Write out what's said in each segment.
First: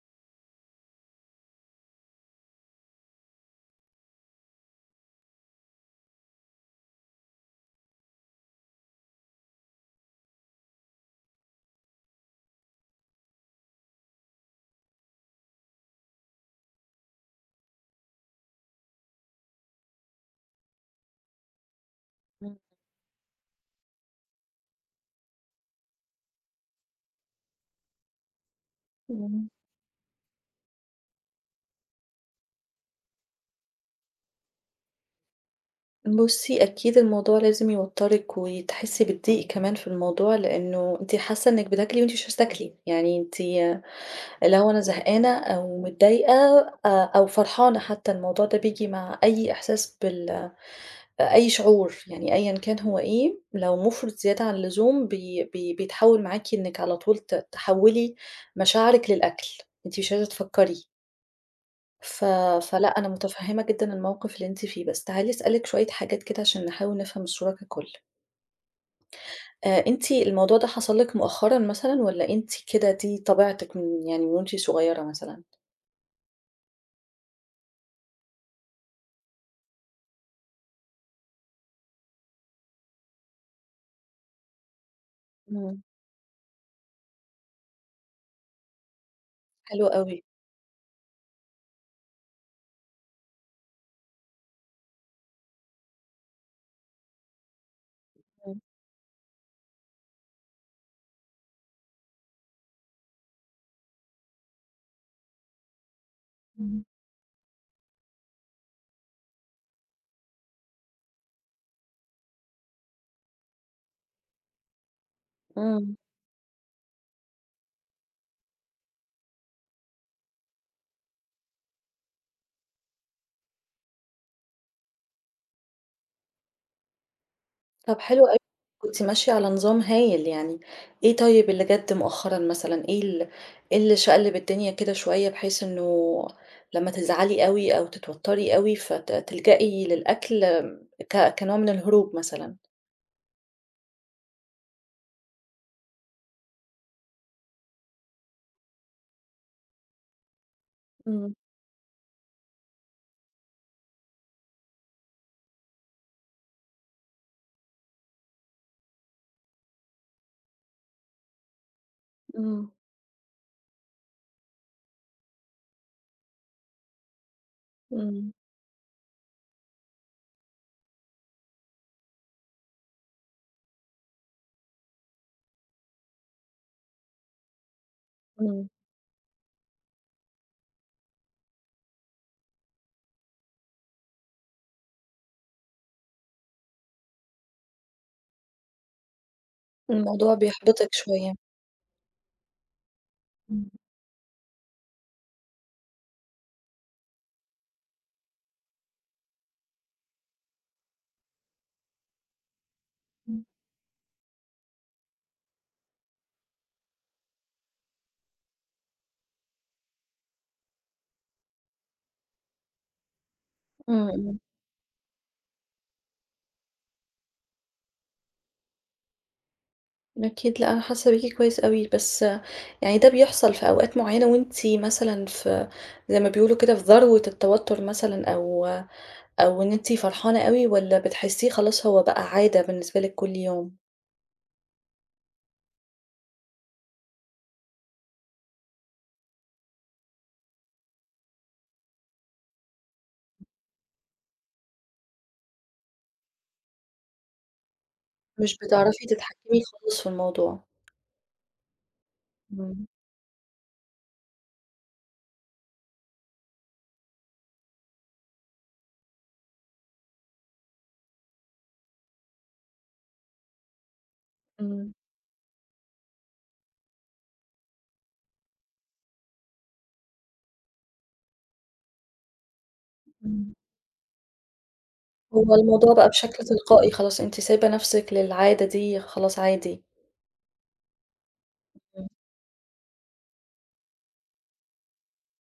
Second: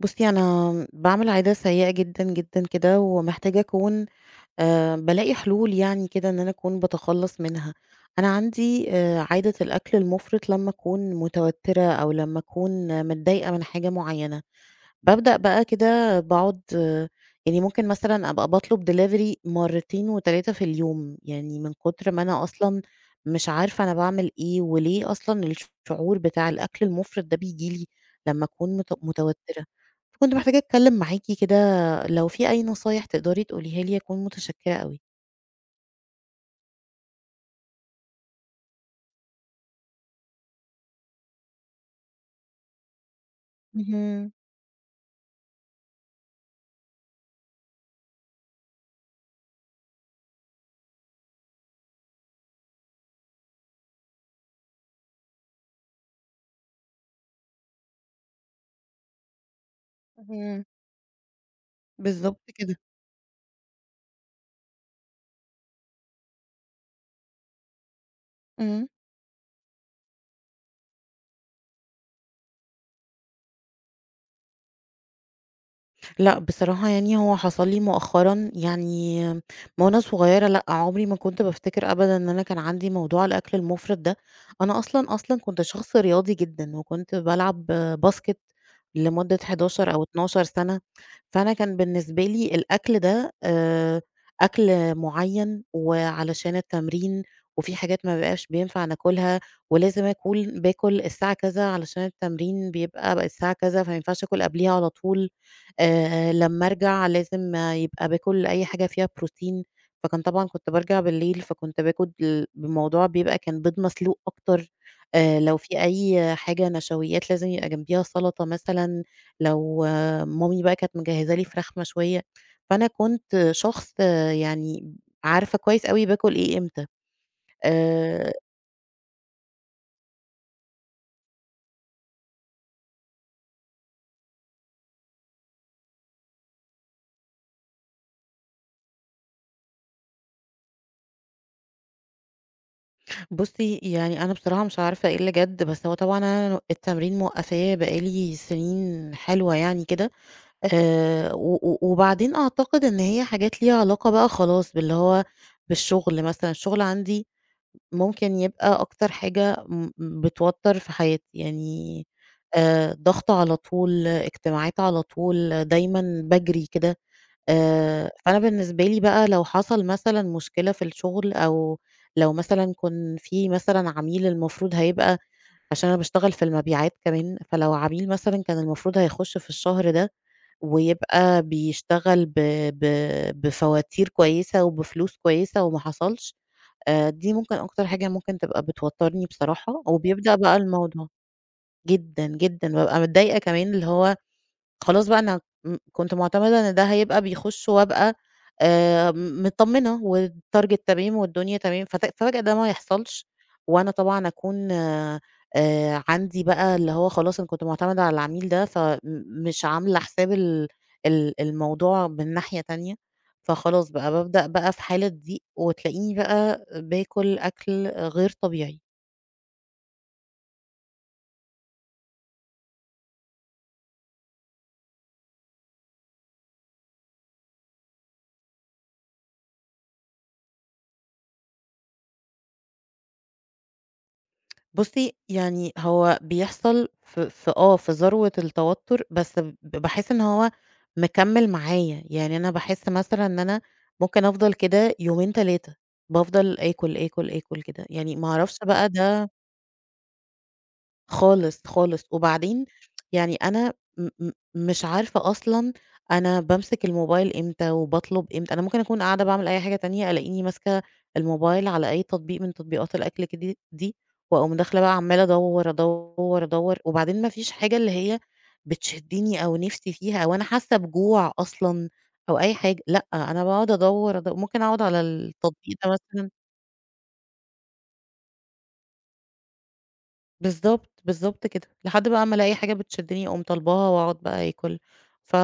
بُصّي، أنا باعمل عادة سيئة جدًا، جدًا كده ومحتاجة أكون بالاقي حلول يعني كده إن أنا أكون باتخلّص منها. أنا عندي عادة الأكل المُفرِط لمّا أكون متوتّرة أو لمّا أكون متضايقة من حاجة معيّنة. بابدأ بقى كده باقعد يعني ممكن مثلًا أبقى باطلب delivery مرتين و3 في اليوم، يعني من كتر ما أنا إمم، أصلًا مش عارفة أنا باعمل إيه، وليه أصلًا الشعور بتاع الأكل المُفرط ده بييجي لي لمّا أكون إمم. متوترة، فكنت محتاجة أتكلم معاكِ كده لو في أي نصايح تقدري تقوليها لي أكون متشكرة أوي. بُصّي، أكيد الموضوع لازم يوتّرِك وتحسّي بالضيق كمان في الموضوع، لإنه أنتِ حاسّة إنِّك بتاكلي وأنتِ مش عايزة تاكلي، يعني أنتِ اهم، اللي هو أنا زهقانة أو متضايقة أو فرحانة حتى، الموضوع ده بييجي مع أي إحساس بال آه، أي شعور يعني أيًا كان هو إيه، لو مُفرط زيادة عن اللزوم بي بي بيتحوّل معاكِ إنِّك على طول تحوّلي مشاعرِك للأكل، أنتِ مش عايزة اهم، تفكّري. ف بالضبط كده، فلأ، أنا متفهّمة جدًا الموقِف اللي أنتِ فيه، بس تعالي أسألِك شوية حاجات كده عشان نحاول نفهم الصورة ككُل. إمم. أنتِ الموضوع ده حصل لِك مؤخرًا مثلًا والّا أنتِ كده دي طبيعتِك من يعني من وأنتِ صغيّرة مثلًا؟ لأ، بصراحة يعني هو حصل لي مؤخرًا، يعني ما وأنا صغيرة لأ، عمري ما كنت بافتكر أبدًا إن أنا كان عندي موضوع الأكل المفرط ده، أنا أصلًا، أصلًا كنت إمم، شخص رياضي جدًا، وكنت بالعب باسكت لمدة حلو 11 أو أوي. 12 سنة، فأنا كان بالنسبة لي الأكل ده أكل معين وعلشان التمرين، وفي حاجات ما بيبقاش إمم. بينفع ناكلها، ولازم باكل الساعة كذا علشان التمرين بيبقى بقى الساعة كذا، فما ينفعش آكل قبليها على طول. لمّا إمم. أرجع لازم يبقى باكل أي حاجة فيها بروتين، فكان طبعًا كنت بارجع بالليل، فكنت باكل بموضوع بيبقى كان بيض مسلوق أكتر، لو في إمم. أي حاجة نشويات لازم يبقى جنبيها سلطة مثلًا، لو آه، مامي بقى كانت مجهزة لي فراخ مشوية، فأنا كنت شخص يعني عارفة كويس أوي باكل إيه إمتى. طب حلو آآ أوي، كنتِ ماشية على نظام هايل يعني، إيه طيب اللي جَد مؤخرًا مثلًا، إيه اللي شقلب الدنيا كده شوية بحيث إنه لمّا تزعلي أوي أو تتوتري أوي تلجئي للأكل كنوع من الهروب مثلًا؟ بُصّي، يعني أنا بصراحة مش عارفة إيه اللي جَد، بس هو طبعًا أنا التمرين موقّفاه بقى لي سنين حلوة يعني كده. إمم، و و وبعدين أعتقد إن هي حاجات ليها علاقة بقى خلاص باللي هو بالشغل مثلًا، الشغل عندي ممكن يبقى أكتر حاجة بتوتّر في حياتي، يعني إمم، ضغط على طول، اجتماعات على طول، دايمًا باجري كده، إمم، فأنا بالنسبة لي بقى لو حصل مثلًا مشكلة في الشغل أو لو مثلًا كان في مثلًا عميل المفروض هيبقى عشان أنا باشتغل في المبيعات كمان، فلو عميل مثلًا كان إمم، المفروض هيخش في الشهر ده ويبقى بيشتغل ب ب بفواتير كويسة وبفلوس كويسة وما حصلش، دي ممكن أكتر حاجة ممكن تبقى بتوتّرني بصراحة، الموضوع وبيبدأ بقى بيحبطِك الموضوع شوية. جدًا، جدًا، بابقى متضايقة إمم، كمان اللي هو خلاص بقى أنا م كنت مُعتمدة إن ده هيبقى بيخُش وأبقى متطمنة والtarget تمام والدنيا تمام، ففجأة ده ما يحصلش، إمم، وأنا طبعًا أكون عندي بقى اللي هو خلاص أنا كنت مُعتمدة على العميل ده، فمش عاملة حساب ال ال الموضوع من ناحية تانية، فخلاص إمم، بقى إمم، بابدأ بقى في حالة ضيق، وتلاقيني بقى باكل أكل غير طبيعي. أكيد لأ، أنا حاسة بيكِ كويس أوي، بس يعني ده بيحصل في أوقات معينة وأنتِ مثلًا في زي ما بيقولوا كده في ذروة التوتر مثلًا أو أو إن أنتِ فرحانة أوي والّا بتحسّيه خلاص هو بقى عادة بالنسبة لِك كل يوم، بُصّي، يعني هو بيحصل في ذروة التوتر، بس باحس إن هو مكمّل معايا، يعني أنا باحس مثلًا إن أنا ممكن أفضل كده يومين، 3 بافضل آكل، آكل، آكل كده، يعني ما مش أعرفش بقى بتعرفي ده تتحكمي خالص في الموضوع؟ خالص، خالص، وبعدين إمم. يعني أنا م م مش عارفة أصلًا أنا بامسك الموبايل إمتى وباطلب إمتى، أنا ممكن أكون قاعدة باعمل أي حاجة تانية ألاقيني ماسكة الموبايل على أي تطبيق من تطبيقات الأكل ك دي دي، وأقوم داخلة إمم، بقى عمّالة أدوّر، أدوّر، أدوّر، وبعدين ما فيش حاجة اللي هي بتشدّني أو نِفْسي فيها أو أنا حاسة بجوع أصلًا أو أي حاجة، لأ، أنا إمم. باقعد أدوّر، ممكن أقعد على هو التطبيق ده الموضوع بقى مثلًا بشكل تلقائي خلاص، أنتِ سايبة نَفْسِك للعادة دي خلاص عادي. بالضبط، بالضبط كده، إمم، لحد بقى أمّا ألاقي حاجة بتشدّني أقوم طالباها وأقعد بقى آكل، ف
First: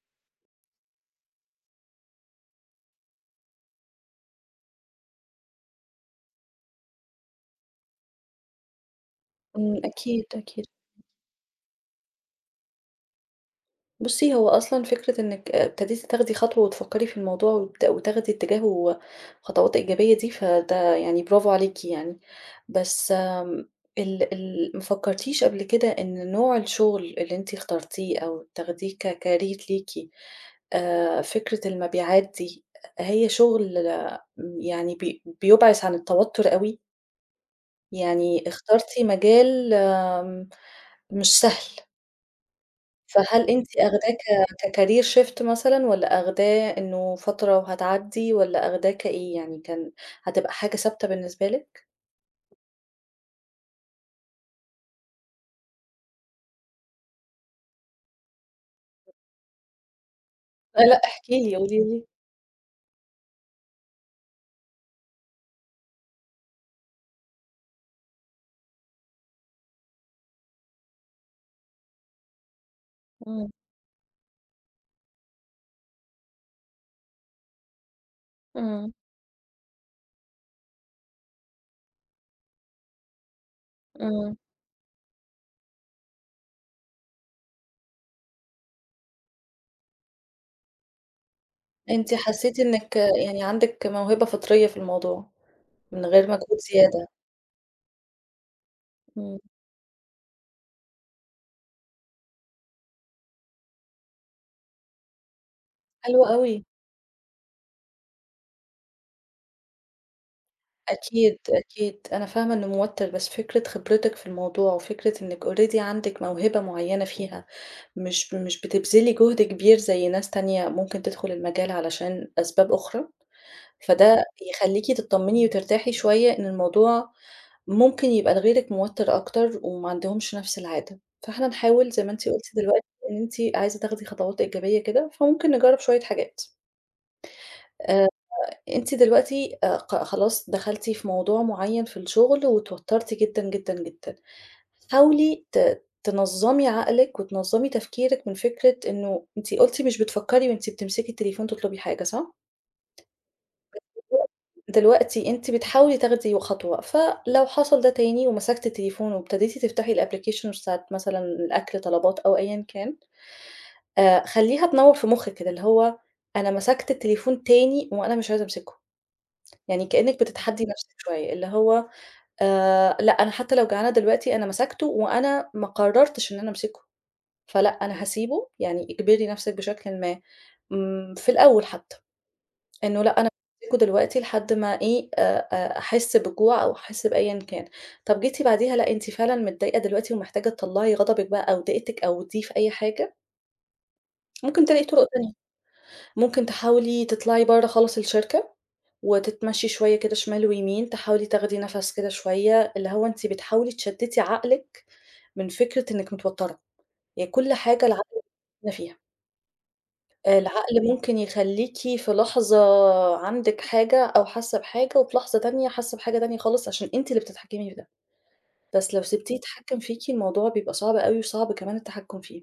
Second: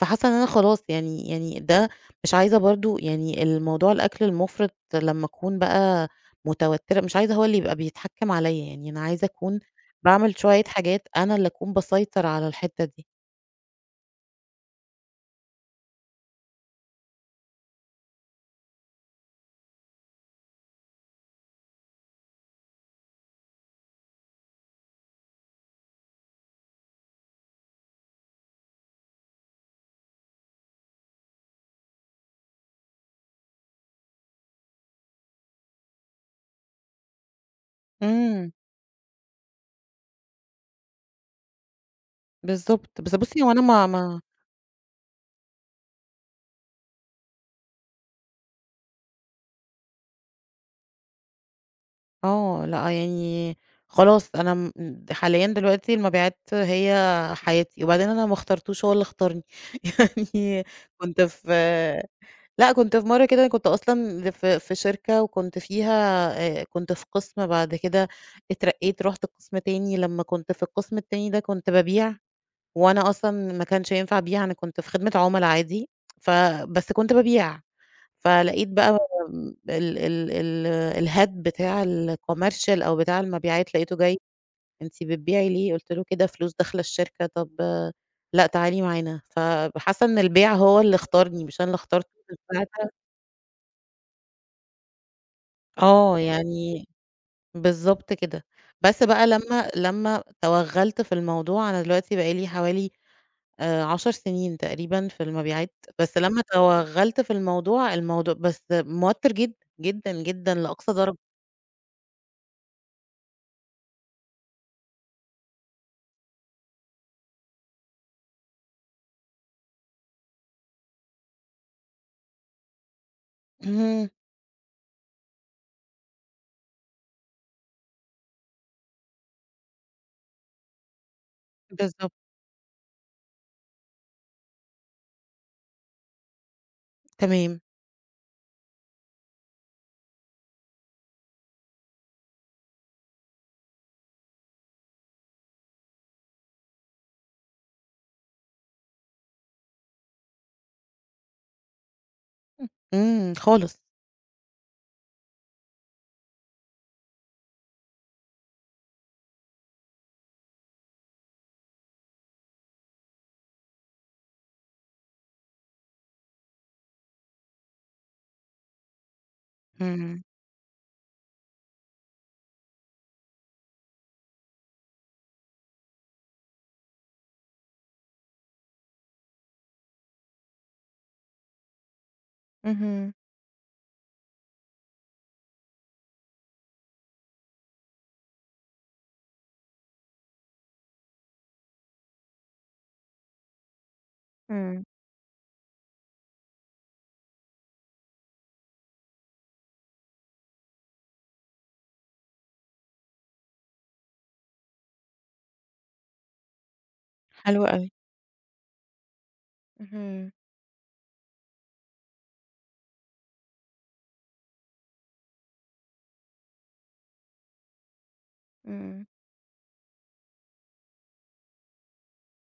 فحاسة إن أنا خلاص يعني ده مش عايزة برضه يعني الموضوع الأكل المُفرِط لمّا أكون بقى متوترة مش عايزة هو اللي يبقى بيتحكم عليّا، يعني أنا عايزة أكون إمم، أكيد، باعمل شوية أكيد. حاجات أنا اللي أكون باسيطر على الحتّة دي. بُصّي، هو أصلًا فكرة إنِّك ابتديتِ تاخدي خطوة وتفكّري في الموضوع وتاخدي اتجاهه خطوات إيجابية دي، فده يعني برافو عليكِ يعني. بس ال ال ما فكّرتيش قبل كده إن نوع الشغل اللي أنتِ اخترتيه أو تاخديه كcareer ليكِ، فكرة المبيعات دي، هي شغل يعني بيُبعِد عن التوتُّر أوي؟ يعني إمم، اخترتِ مجال مش سهل. بالضبط، بس بُصّي فهل هو أنا أنتِ ما آخداه ما كcareer shift مثلًا والّا آخداه إنه فترة وهتعدّي والّا آخداه كإيه يعني كان هتبقى حاجة ثابتة بالنسبة لِك؟ آه، لأ يعني خلاص أنا م حاليًا دلوقتي المبيعات هي حياتي، وبعدين أنا ما اخترتوش هو اللي اختارني. يعني لأ كنت احكِ في لي قولي لي. لأ، كنت في مرّة كده كنت أصلًا في شركة وكنت فيها كنت في قسم بعد كده اترقيت رُحت قسم تاني، لمّا كنت في القسم التاني ده كنت بابيع، وأنا أصلًا إمم. ما كانش ينفع أبيع أنا كنت في خدمة عُملا عادي، ف بس كنت بابيع، فلقيت إمم، بقى ال ال ال الhead بتاع الcommercial أو بتاع المبيعات لقيته جاي إمم. أنتِ بتبيعي ليه؟ قُلت له كده فلوس داخلة الشركة، طب آه، لأ تعالي معانا، فحاسة إن البيع هو اللي اختارني مش أنا اللي اخترته أنتِ في حسيتِ الساعتها إنِّك يعني عندِك موهبة فطرية في الموضوع، من آه، غير مجهود يعني زيادة. بالضبط كده. بس بقى إمم، لمّا توغّلت في الموضوع أنا دلوقتي بقى لي حوالي 10 سنين تقريبًا في المبيعات، بس حلو لمّا أوي. توغّلت في الموضوع، الموضوع بس موتّر جدًا، جدًا، جدًا لأقصى درجة. أكيد، أكيد. أنا فاهمة إنه موتِّر، بس فكرة خبرتِك في الموضوع وفكرة إنِّك already عندِك موهبة معيّنة فيها، مش بتبذلي جهد كبير زي ناس تانية ممكن تدخُل المجال علشان أسباب أخرى، اهم، فده يخلّيكِ تطمّني وترتاحي شوية إن الموضوع ممكن يبقى لغيرِك موتِّر أكتر وما عندهمش نَفْس العادة. فإحنا نحاول زي ما بالضبط، أنتِ قُلتِ دلوقتي إن أنتِ عايزة تاخدي خطوات إيجابية كده، فممكن نجرّب شوية حاجات. تمام. آآ أنتِ دلوقتي خلاص دخلتِ في موضوع معيّن في الشغل واتوترتِ جدًا، جدًا، جدًا. حاولي تنظّمي عقلِك وتنظّمي تفكيرِك من فكرة إنه أنتِ قُلتِ مش بتفكّري وأنتِ بتمسكي التليفون تطلبي حاجة، صح؟ إمم، خالص. دلوقتي أنتِ بتحاولي تاخدي خطوة، فلو حصل ده تاني ومسكتِ التليفون وابتديتِ تفتحي الapplications بتاعة مثلًا الأكل، طلبات أو أيًا كان، خلّيها تنوّر في مخِّك كده، اللي هو أنا مسكت التليفون تاني وأنا مش عايزة أمسكه. يعني كإنِّك إمم، بتتحدّي نَفْسِك شوية، اللي هو لأ، أنا حتى لو جعانة دلوقتي أنا مسكته وأنا ما قرّرتش إن أنا أمسكه، فلأ أنا هاسيبه، يعني اجبري نَفْسِك بشكلٍ ما إمم، في الأول حتى، إنه اهم، لأ أنا ماسكه دلوقتي لحد ما إيه، أحِس بالجوع أو أحِس بأيًا كان. طَب جيتِ بعديها لأ أنتِ فعلًا متضايقة دلوقتي ومحتاجة تطلّعي غضبِك بقى أو ضيقتِك أو دي في أي حاجة، ممكن تلاقي إمم، طُرق تانية، ممكن تحاولي تطلعي برّه خالص الشركة وتتمشي شوية كده شمال ويمين، تحاولي تاخدي نَفَس كده شوية، اللي هو أنتِ بتحاولي تشتتي عقلِك من فكرة إنِّك متوترة، هي كل حلو حاجة أوي. العقل بيفكرنا فيها، اهم، العقل ممكن يخلّيكِ في لحظة عندِك حاجة أو حاسة بحاجة، وفي لحظة تانية حاسة بحاجة تانية خالص عشان أنتِ اللي بتتحكمي في ده، بس لو إمم، سِبتيه يتحكم فيكِ الموضوع بيبقى صعب أوي وصعب كمان التحكم فيه،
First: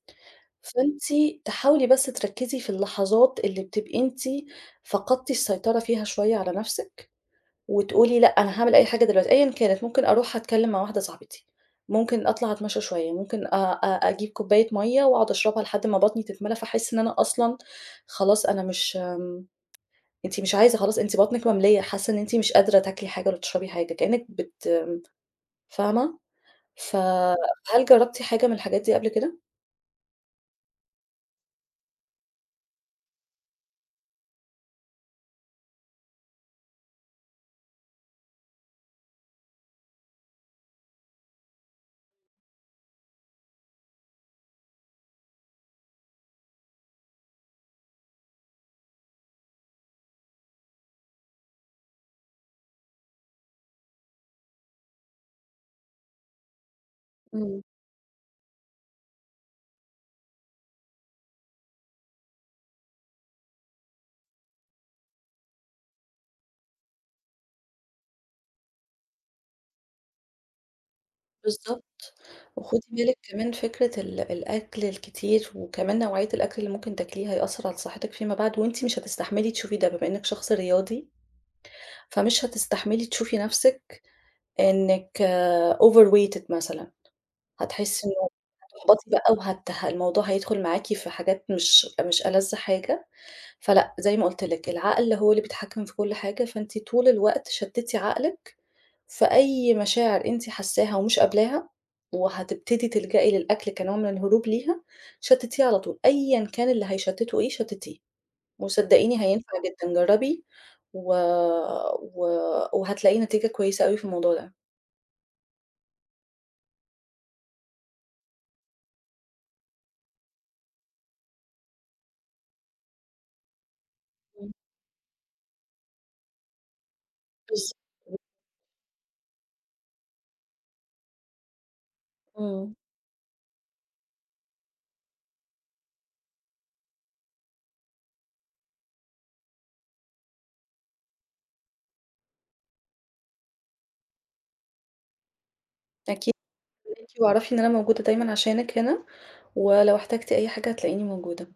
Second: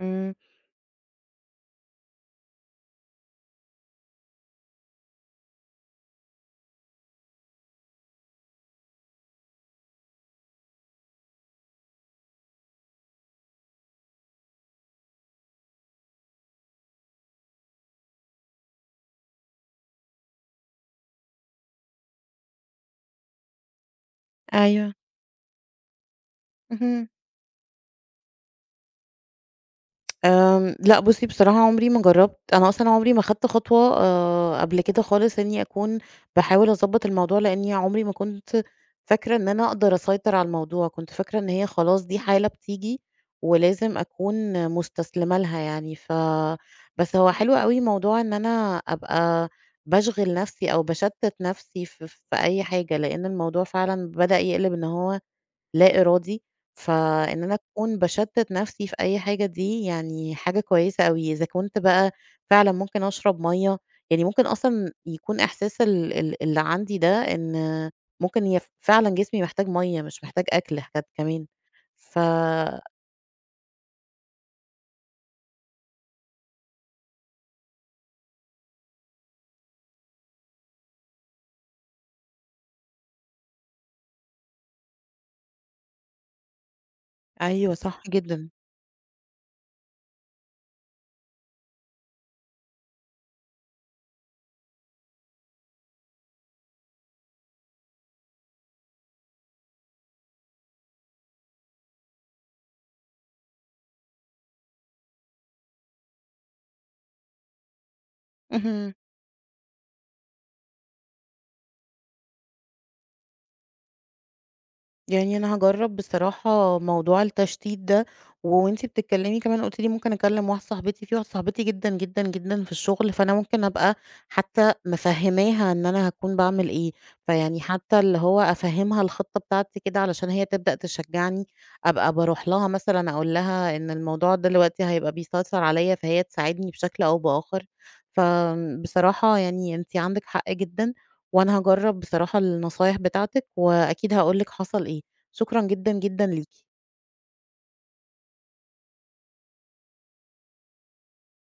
إمم، فأنتِ تحاولي بس تركّزي في اللحظات اللي بتبقي أنتِ فقدتِ السيطرة فيها شوية على نَفْسِك. وتقولي لأ أنا هاعمل أي حاجة دلوقتي، أيًا كانت ممكن أروح أتكلم مع واحدة صاحبتي، ممكن أطلع أتمشى شوية، ممكن أ أ أجيب كوباية مَيّة وأقعد أشربها لحد ما بطني تتملى، فاحس إن أنا أصلًا خلاص أنا مش أنتِ مش عايزة خلاص أنتِ بطنِك مملية، حاسة إن أنتِ مش قادرة تاكلي حاجة ولا تشربي حاجة، كأنِك أيوه، فاهمة؟ اهم، فهل جربتِ حاجة من الحاجات دي قبل كده؟ لأ بُصّي بصراحة عمري ما جرّبت، أنا أصلًا عمري ما خدت خطوة قبل كده خالص إني أكون باحاول أضبّط الموضوع، لإني عمري ما كنت فاكرة إن أنا أقدر أسيطر على الموضوع، كنت فاكرة إن هي خلاص دي حالة بتيجي ولازم أكون مستسلمة لها يعني، بس هو حلو أوي موضوع إن أنا أبقى باشغِل نَفْسي أو باشتِّت نَفْسي في أي حاجة، لإن الموضوع فعلًا بدأ يقلب إن هو لا إرادي، فإن أنا إمم. أكون باشتت نفسي في أي حاجة دي يعني حاجة كويسة أوي، إذا كنت بقى فعلًا ممكن أشرب مَيّة، يعني ممكن أصلًا يكون إحساس ال ال اللي عندي ده إن ممكن هي فعلًا جسمي محتاج مَيّة مش محتاج أكل كمان، بالضبط. ف وخُدي بالِك كمان فكرة الأكل الكتير وكمان نوعية الأكل اللي ممكن تاكليه هيأثّر على صحتِك فيما بعد وأنتِ مش هتستحملي تشوفي ده، بما إنِّك شخص رياضي، فمش هتستحملي تشوفي نَفْسِك إنِّك overweighted مثلًا، أيوه صح. هتحسّي إنه جدًا. هتحبطي بقى وهت ه الموضوع هيدخُل معاكِ في حاجات مش ألَذ حاجة، فلأ، زي ما قُلت لِك العقل هو اللي بيتحكّم في كل حاجة، فأنتِ طول الوقت شتِّتي عقلِك فأي مشاعر أنتِ حاساها ومش قابلاها، وهتبتدي تلجئي للأكل كنوع من الهروب ليها، شتتيه على طول، أيًا كان اللي هيشتته إيه شتتيه، اهم. وصدقيني هينفع جدًا جربي و و وهتلاقي نتيجة كويسة أوي في الموضوع ده. يعني أنا هاجرّب بصراحة موضوع التشتيت ده، وأنتِ بتتكلّمي كمان قُلتِ لي ممكن أكلّم واحدة صاحبتي، في واحدة صاحبتي جدًا، جدًا، جدًا في الشغل، فأنا ممكن أبقى إمم، حتى مفهّماها إن أنا هاكون باعمل إيه، فيعني بالضبط. حتى اللي هو أفهّمها الخطة بتاعتي كده علشان هي تبدأ تشجّعني، أبقى باروح لها إمم، مثلًا أقول لها إن الموضوع ده دلوقتي هيبقى بيسيطر عليَّ، فهي تساعدني بشكل أو بآخر، فآمم، بصراحة يعني أنتِ عندِك حق جدًا، وأنا هاجرّب بصراحة النصايح بتاعتِك، وأكيد هاقول لِك حصل إيه. شكرًا جدًا، جدًا أكيد ليكِ. واعرفي إن أنا موجودة دايمًا عشانِك هنا، ولو احتجتِ أي حاجة هتلاقيني موجودة.